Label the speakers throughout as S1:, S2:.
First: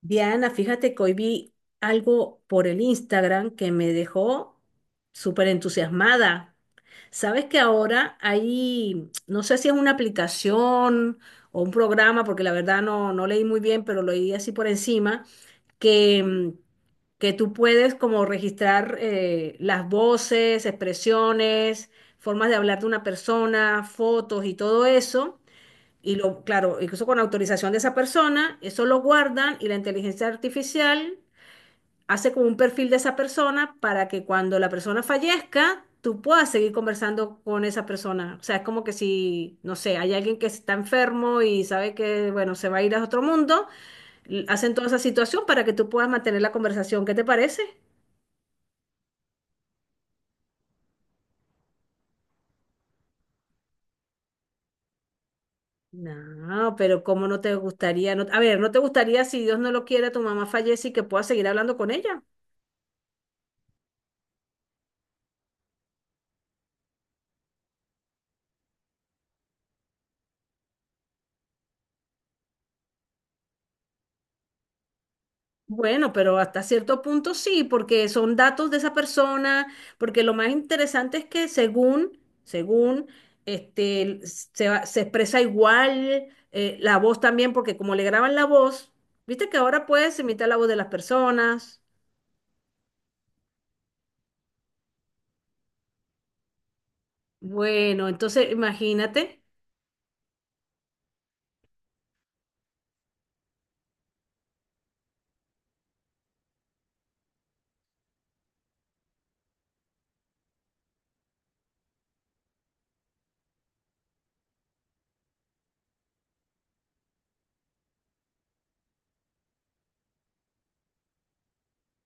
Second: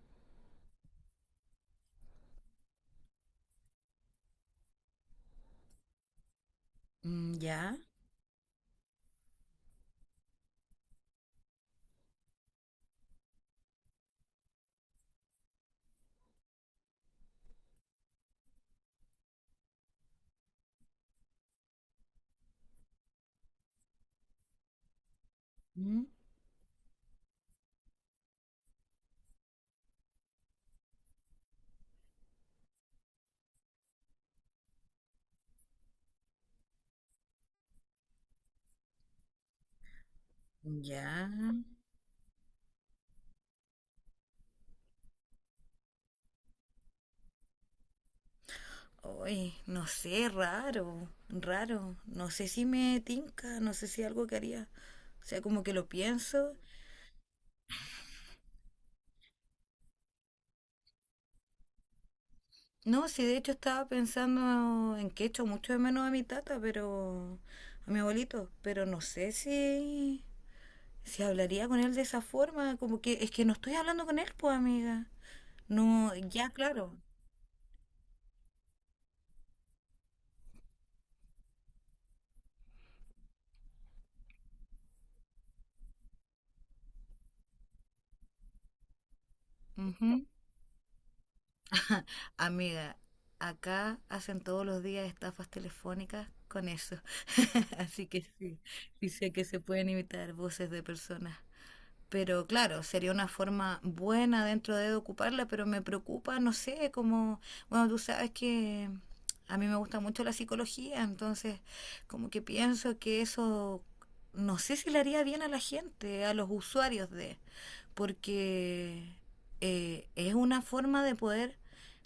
S1: Diana, fíjate que hoy vi algo por el Instagram que me dejó súper entusiasmada.
S2: Mm,
S1: Sabes que
S2: ¿ya?
S1: ahora hay, no sé si es una aplicación o un programa, porque la verdad no leí muy bien, pero lo leí así por encima, que, que tú puedes como registrar las voces, expresiones, formas de hablar de una persona, fotos y todo eso.
S2: Mm.
S1: Y lo, claro, incluso con autorización de esa persona, eso lo guardan y la inteligencia artificial hace como un perfil de esa persona para que cuando la persona fallezca, tú puedas seguir conversando con esa persona. O sea, es como que si, no sé, hay alguien que está
S2: Ya.
S1: enfermo y sabe que, bueno, se va a ir a otro mundo, hacen toda esa situación para que tú puedas mantener la conversación. ¿Qué te parece?
S2: Oye, no sé, raro, raro. No sé si me tinca, no sé si algo que haría. O sea, como que lo pienso.
S1: No, pero ¿cómo no te gustaría? A ver, ¿no te gustaría si Dios no lo quiere, tu mamá fallece y que puedas seguir hablando con ella?
S2: No, sí, de hecho estaba pensando en que echo mucho de menos a mi tata, pero a mi abuelito, pero no sé si si hablaría con él de esa forma. Como que es que no estoy hablando con él, pues, amiga.
S1: Bueno,
S2: No,
S1: pero
S2: ya,
S1: hasta
S2: claro.
S1: cierto punto sí, porque son datos de esa persona, porque lo más interesante es que según, según, este, se expresa igual la voz también, porque como le graban la voz, viste que ahora puedes
S2: Ujú.
S1: imitar la voz de las personas.
S2: Amiga, acá hacen todos los días estafas telefónicas con eso. Así
S1: Bueno,
S2: que
S1: entonces
S2: sí, dice
S1: imagínate,
S2: que se pueden imitar voces de personas. Pero claro, sería una forma buena dentro de ocuparla, pero me preocupa, no sé, como, bueno, tú sabes que a mí me gusta mucho la psicología, entonces como que pienso que eso, no sé si le haría bien a la gente, a los usuarios de, porque es una forma de poder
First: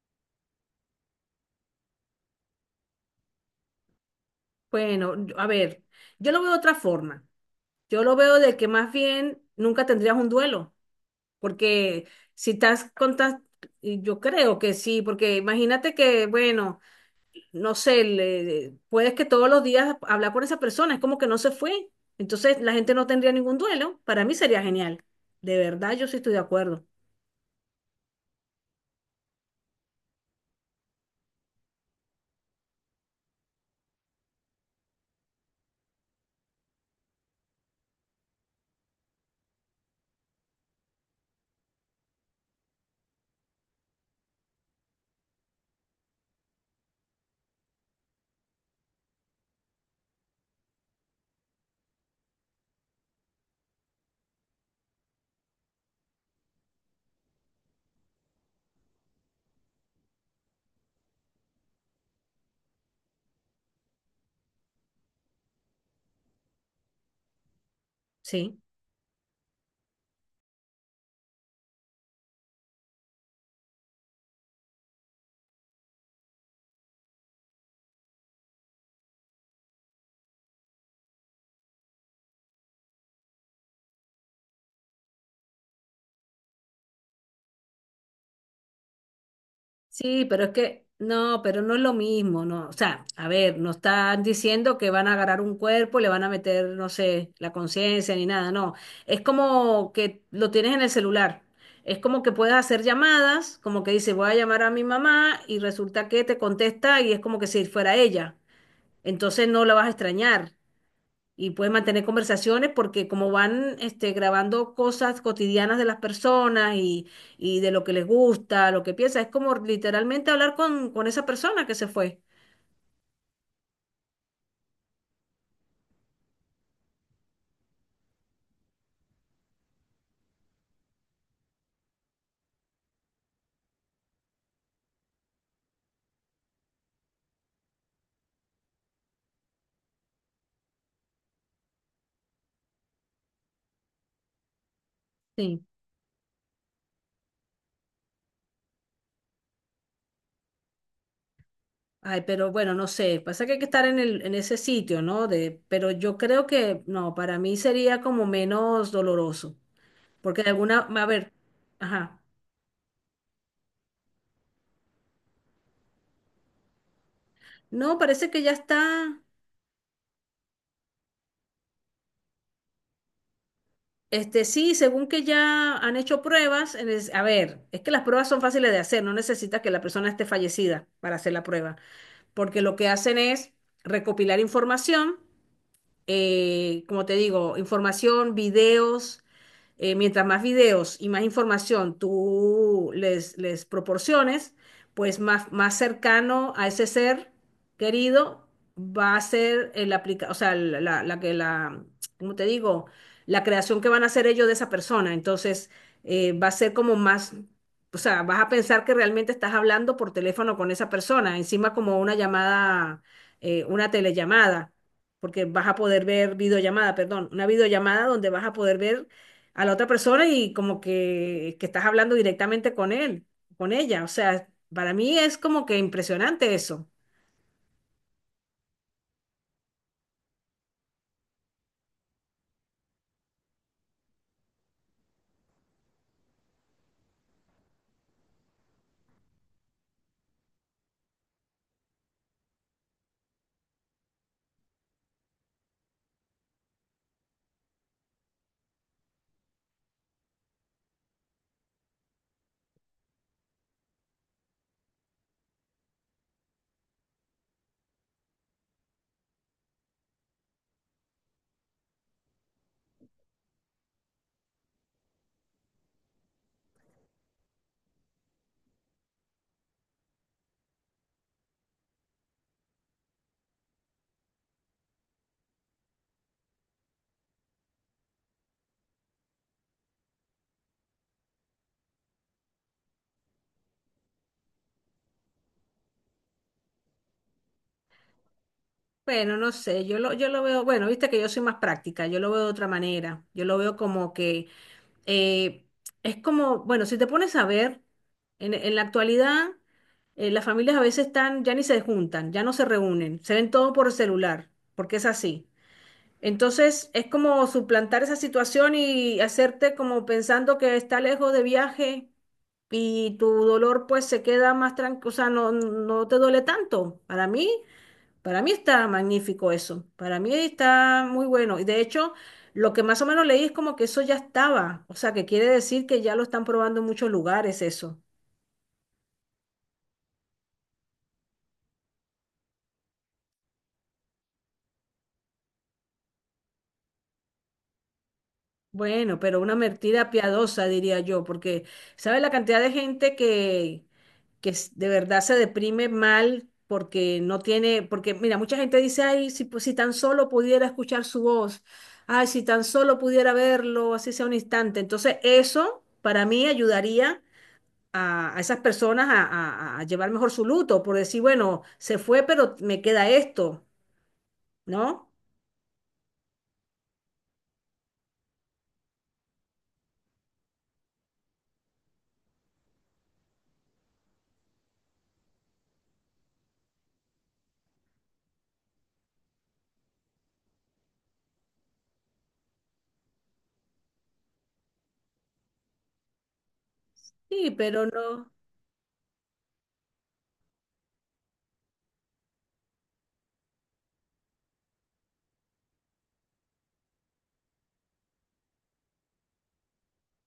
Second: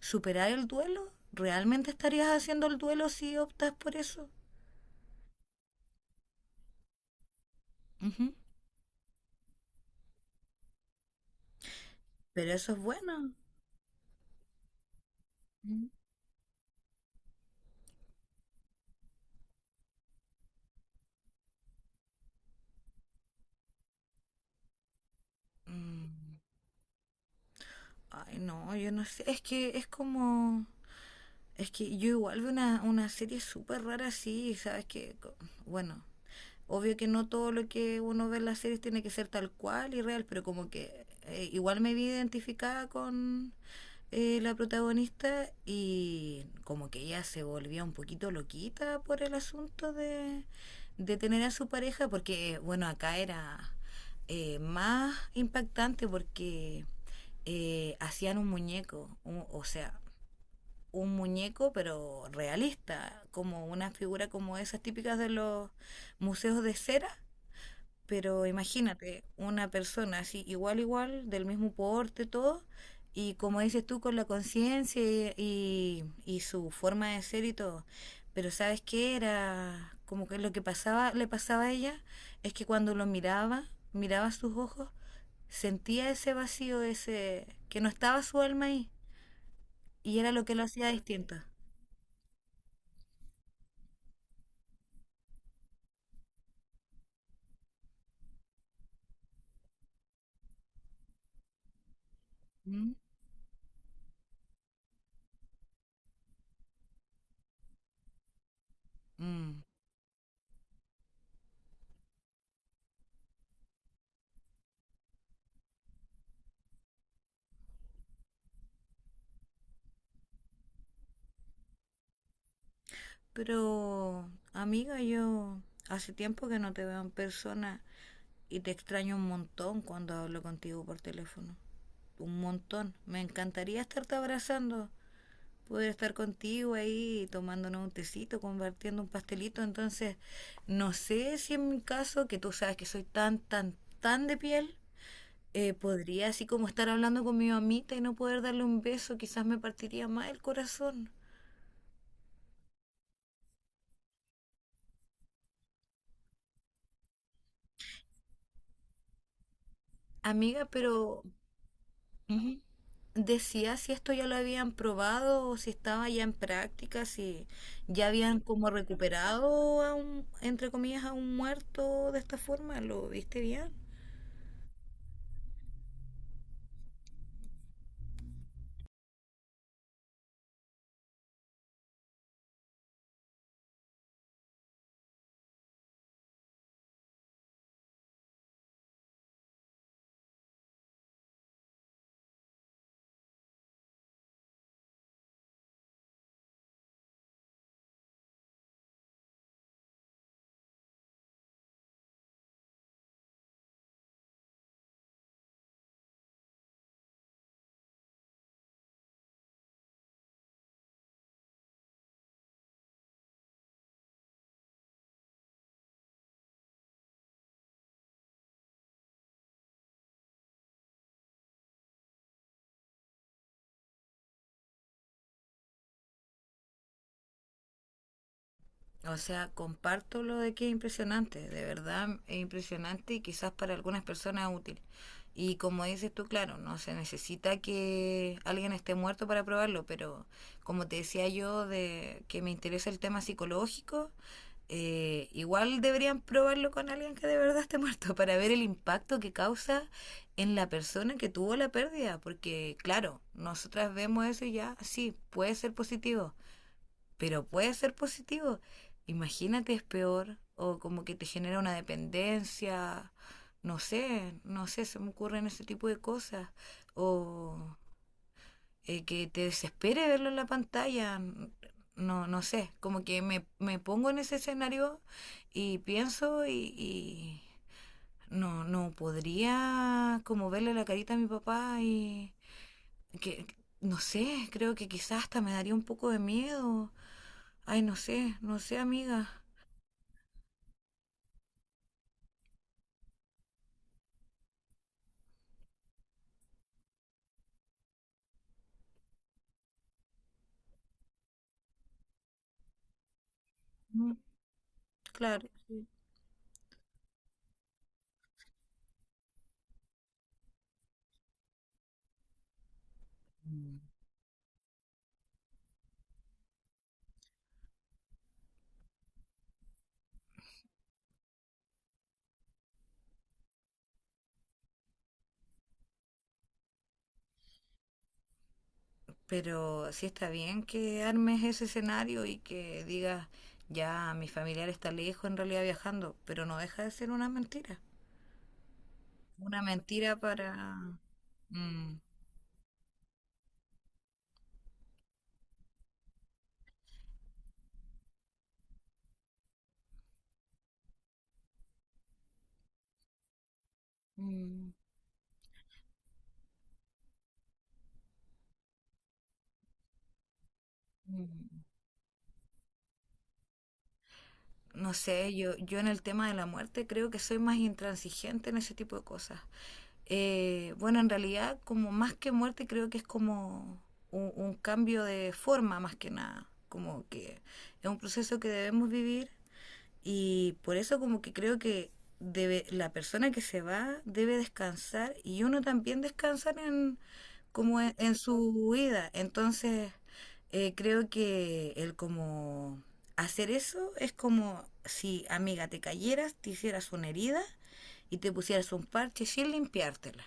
S2: superar el duelo. ¿Realmente estarías haciendo el duelo si optas por eso?
S1: bueno, a ver, yo lo veo de otra forma. Yo lo
S2: Ujú.
S1: veo de que más bien nunca tendrías un duelo. Porque si
S2: Pero eso es
S1: estás
S2: bueno.
S1: contando, yo creo que sí, porque
S2: Ujú.
S1: imagínate que, bueno, no sé, puedes que todos los días hablar con esa persona, es como que no se fue. Entonces la gente no tendría ningún duelo. Para mí sería genial. De verdad, yo sí estoy de
S2: Mm.
S1: acuerdo.
S2: Ay, no, yo no sé. Es que es como. Es que yo igual veo una serie súper rara así, ¿sabes? Bueno, Obvio que no todo lo que uno ve en las series tiene que ser tal cual y real, pero como que igual me vi identificada con la protagonista y como que ella se volvía un poquito loquita por el asunto de tener a su pareja, porque bueno, acá era más impactante porque hacían un muñeco, o sea, un muñeco, pero realista, como una figura como esas típicas de los museos de cera. Pero
S1: Sí.
S2: imagínate, una persona así, igual, igual, del mismo porte, todo, y como dices tú, con la conciencia y su forma de ser y todo. Pero ¿sabes qué era? Como que lo que pasaba, le pasaba a ella es que cuando lo miraba, miraba sus ojos, sentía ese vacío, ese que no estaba su alma ahí. Y
S1: Sí,
S2: era
S1: pero
S2: lo
S1: es
S2: que lo
S1: que
S2: hacía distinto.
S1: no, pero no es lo mismo, no. O sea, a ver, no están diciendo que van a agarrar un cuerpo, le van a meter, no sé, la conciencia ni nada, no. Es como que lo tienes en el celular. Es como que puedes hacer
S2: ¿Mm?
S1: llamadas, como que dice, voy a llamar a mi mamá y resulta que te contesta y es como que si fuera ella. Entonces
S2: Mm.
S1: no la vas a extrañar y puedes mantener conversaciones porque como van este, grabando cosas cotidianas de las personas y de lo que les gusta, lo que piensa, es como literalmente hablar con esa persona que se fue.
S2: Pero, amiga, yo hace tiempo que no te veo en persona y te extraño un montón cuando hablo contigo por teléfono. Un montón. Me encantaría estarte abrazando, poder estar contigo ahí tomándonos un tecito, compartiendo un pastelito. Entonces, no sé si en mi caso, que tú sabes que soy tan, tan, tan de piel,
S1: Sí.
S2: podría así como estar hablando con mi mamita y no poder darle un beso, quizás me partiría más el corazón.
S1: Ay, pero bueno, no sé, pasa que hay que estar en en ese sitio, ¿no? De, pero yo creo que, no, para mí sería como menos doloroso, porque de
S2: Amiga,
S1: alguna, a
S2: pero
S1: ver, ajá.
S2: Ujú. Decía si esto ya lo habían probado o si estaba ya en práctica, si
S1: No,
S2: ya
S1: parece
S2: habían
S1: que ya
S2: como
S1: está.
S2: recuperado a un, entre comillas, a un muerto de esta forma. ¿Lo viste bien?
S1: Este, sí, según que ya han hecho pruebas, a ver, es que las pruebas son fáciles de hacer, no necesitas que la persona esté fallecida para hacer la prueba, porque lo que hacen es recopilar información, como te digo, información, videos, mientras más videos y más información tú les proporciones, pues más, más cercano a ese ser querido va a ser el aplica, o sea, la que la, ¿cómo te digo? La creación que van a hacer ellos de esa persona. Entonces, va a ser como más, o sea, vas a pensar que realmente estás hablando por teléfono con esa persona, encima como una llamada, una telellamada, porque vas a poder ver videollamada, perdón, una videollamada donde vas a poder ver a la otra persona y como que estás hablando directamente con él, con ella. O sea, para mí es como que impresionante eso.
S2: O sea, comparto lo de que es impresionante, de verdad es impresionante y quizás para algunas personas es útil. Y como dices tú, claro, no se necesita que alguien esté muerto para probarlo, pero como te decía yo, de que me interesa el tema psicológico, igual deberían probarlo con alguien que de verdad esté muerto para ver el impacto que causa en la persona que tuvo la pérdida, porque claro, nosotras vemos eso y ya, sí, puede ser positivo, pero puede ser positivo. Imagínate es peor o como que te genera una dependencia, no sé, no sé, se me ocurren ese tipo de cosas o que te desespere verlo en la pantalla, no, no sé, como que me pongo en ese escenario y pienso y no, no podría como verle la carita a mi papá y que, no sé, creo que quizás hasta me daría un poco de miedo. Ay, no sé, no sé, amiga.
S1: Bueno, no sé, yo lo veo, bueno, viste que yo soy más práctica, yo lo veo de otra manera, yo lo veo como que eh, es como, bueno, si te pones a ver, en la actualidad las familias a veces están, ya ni se juntan, ya no se reúnen, se ven todo por
S2: Mm.
S1: celular, porque es así.
S2: Claro. Sí.
S1: Entonces es como suplantar esa situación y hacerte como pensando que está lejos de viaje y tu
S2: Mm.
S1: dolor pues se queda más tranquilo, o sea, no te duele tanto. Para mí está magnífico eso, para mí está muy bueno. Y de hecho, lo que más o menos leí es como que eso ya estaba, o sea, que quiere decir que ya lo están probando en muchos lugares eso.
S2: Pero sí está bien que armes ese escenario y que digas, ya, mi familiar está lejos en realidad viajando, pero no deja de ser una mentira.
S1: Bueno, pero una
S2: Una
S1: mentira
S2: mentira para...
S1: piadosa, diría yo, porque
S2: Mm.
S1: ¿sabes la cantidad de gente que de verdad se deprime mal porque no tiene, porque mira, mucha gente dice, ay, si, pues, si tan solo pudiera escuchar su voz, ay, si tan solo pudiera verlo, así sea un
S2: Mm.
S1: instante. Entonces, eso para mí ayudaría a esas personas a, a llevar mejor su luto, por decir, bueno,
S2: Mm.
S1: se fue, pero me queda esto,
S2: No
S1: ¿no?
S2: sé, yo en el tema de la muerte creo que soy más intransigente en ese tipo de cosas. Bueno, en realidad, como más que muerte, creo que es como un cambio de forma más que nada. Como que es un proceso que debemos vivir y por eso como que creo que debe, la persona que se va debe descansar y uno también descansar en,
S1: Sí,
S2: como
S1: pero
S2: en
S1: no.
S2: su vida. Entonces, creo que el como hacer eso es como si, amiga, te cayeras, te hicieras una herida y te pusieras un parche sin limpiártela.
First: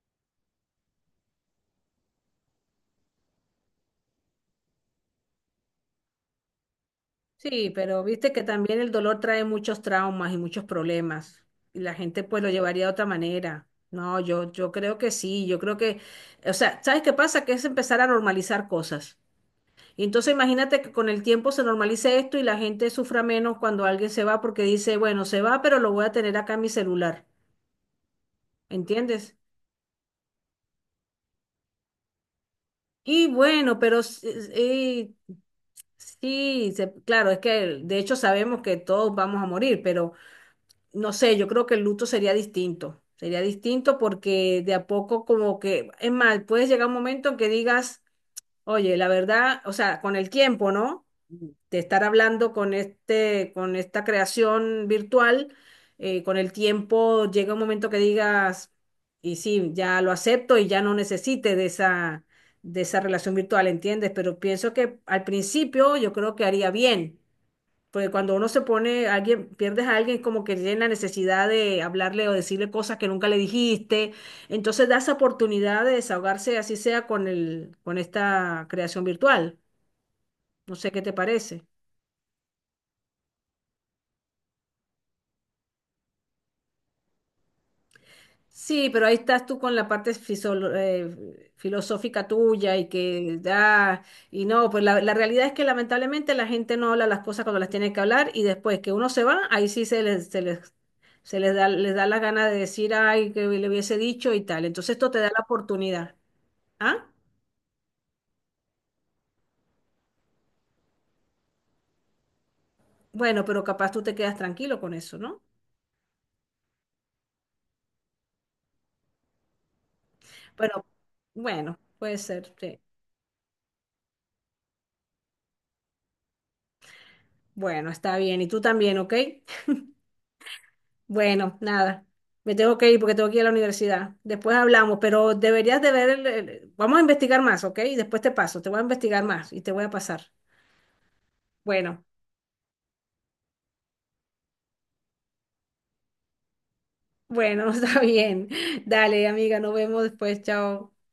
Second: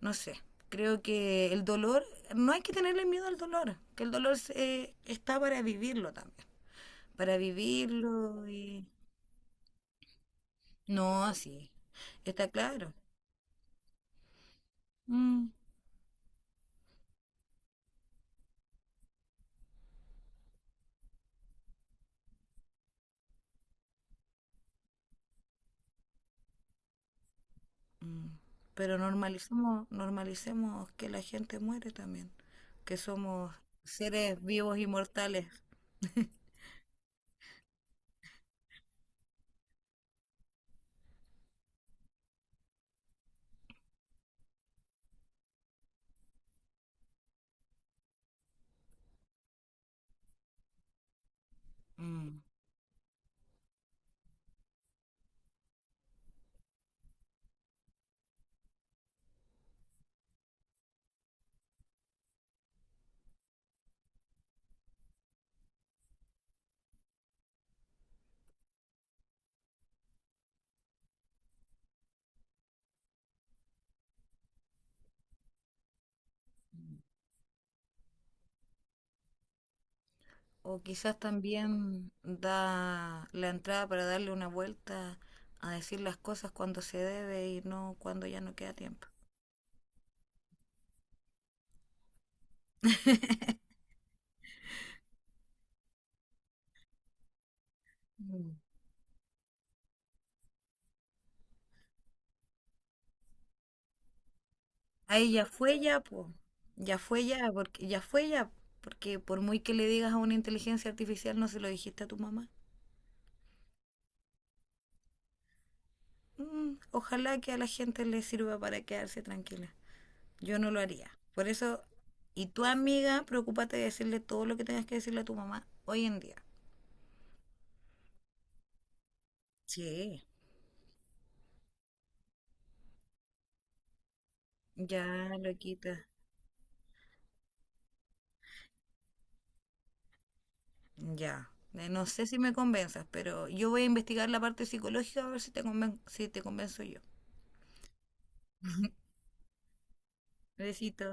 S2: No sé, creo que el dolor, no hay que tenerle miedo al dolor, que está para vivirlo también, para
S1: Sí, pero viste que
S2: vivirlo
S1: también el dolor trae muchos traumas y muchos
S2: no,
S1: problemas.
S2: sí,
S1: Y la gente pues lo
S2: está
S1: llevaría de
S2: claro.
S1: otra manera. No, yo creo que sí,
S2: Mm.
S1: yo creo que, o sea, ¿sabes qué pasa? Que es empezar a normalizar cosas. Y entonces imagínate que con el tiempo se normalice esto y la gente sufra menos cuando alguien se va porque dice, bueno, se va, pero lo voy a tener acá en mi celular.
S2: Mm. Pero
S1: ¿Entiendes?
S2: normalicemos, normalicemos que la gente muere también, que
S1: Y
S2: somos
S1: bueno,
S2: seres vivos y
S1: eh,
S2: mortales.
S1: sí, se- claro, es que de hecho sabemos que todos vamos a morir, pero no sé, yo creo que el luto sería distinto. Sería distinto porque de a poco como que, es más, puedes llegar a un momento en que digas, oye, la verdad, o sea, con el tiempo, ¿no? De estar
S2: Mm.
S1: hablando con este, con esta creación virtual, con el tiempo llega un momento que digas, y sí, ya lo acepto y ya no necesite de esa relación virtual, ¿entiendes? Pero pienso que al principio yo creo que haría bien porque cuando uno se pone, alguien, pierdes a alguien, como que tiene la necesidad de hablarle o decirle cosas que nunca le dijiste. Entonces da esa oportunidad de desahogarse, así sea con el, con esta creación virtual.
S2: O
S1: No sé qué te
S2: quizás
S1: parece.
S2: también da la entrada para darle una vuelta a decir las cosas cuando se debe y no cuando ya no queda
S1: Sí, pero
S2: tiempo.
S1: ahí estás tú con la parte filosófica tuya y que da, y no, pues la realidad es que lamentablemente la gente no habla las cosas cuando las tiene que hablar y
S2: Mm.
S1: después que uno se va, ahí sí se les da la gana de decir, ay, que le hubiese dicho y tal. Entonces esto te da
S2: Ahí
S1: la
S2: ya fue ya,
S1: oportunidad.
S2: po. Ya
S1: ¿Ah?
S2: fue ya, porque ya fue ya, porque por muy que le digas a una inteligencia artificial no se lo dijiste a tu mamá.
S1: Bueno, pero capaz tú te quedas tranquilo con eso, ¿no?
S2: Mm, ojalá que a la gente le sirva para quedarse tranquila. Yo no lo
S1: Pero
S2: haría. Por
S1: bueno,
S2: eso,
S1: puede
S2: y
S1: ser,
S2: tu
S1: sí.
S2: amiga, preocúpate de decirle todo lo que tengas que decirle a tu mamá hoy en día.
S1: Bueno, está bien. Y tú también, ¿ok?
S2: Sí,
S1: Bueno, nada. Me tengo que ir porque tengo que ir a la universidad. Después hablamos,
S2: ya
S1: pero
S2: lo
S1: deberías de
S2: quitas.
S1: ver Vamos a investigar más, ¿ok? Y después te paso, te voy a investigar más y te voy a pasar.
S2: Ya.
S1: Bueno,
S2: No sé si me convenzas, pero yo voy a investigar la parte psicológica a ver si si te convenzo yo.
S1: bueno, está bien. Dale, amiga, nos vemos después. Chao.
S2: Besito.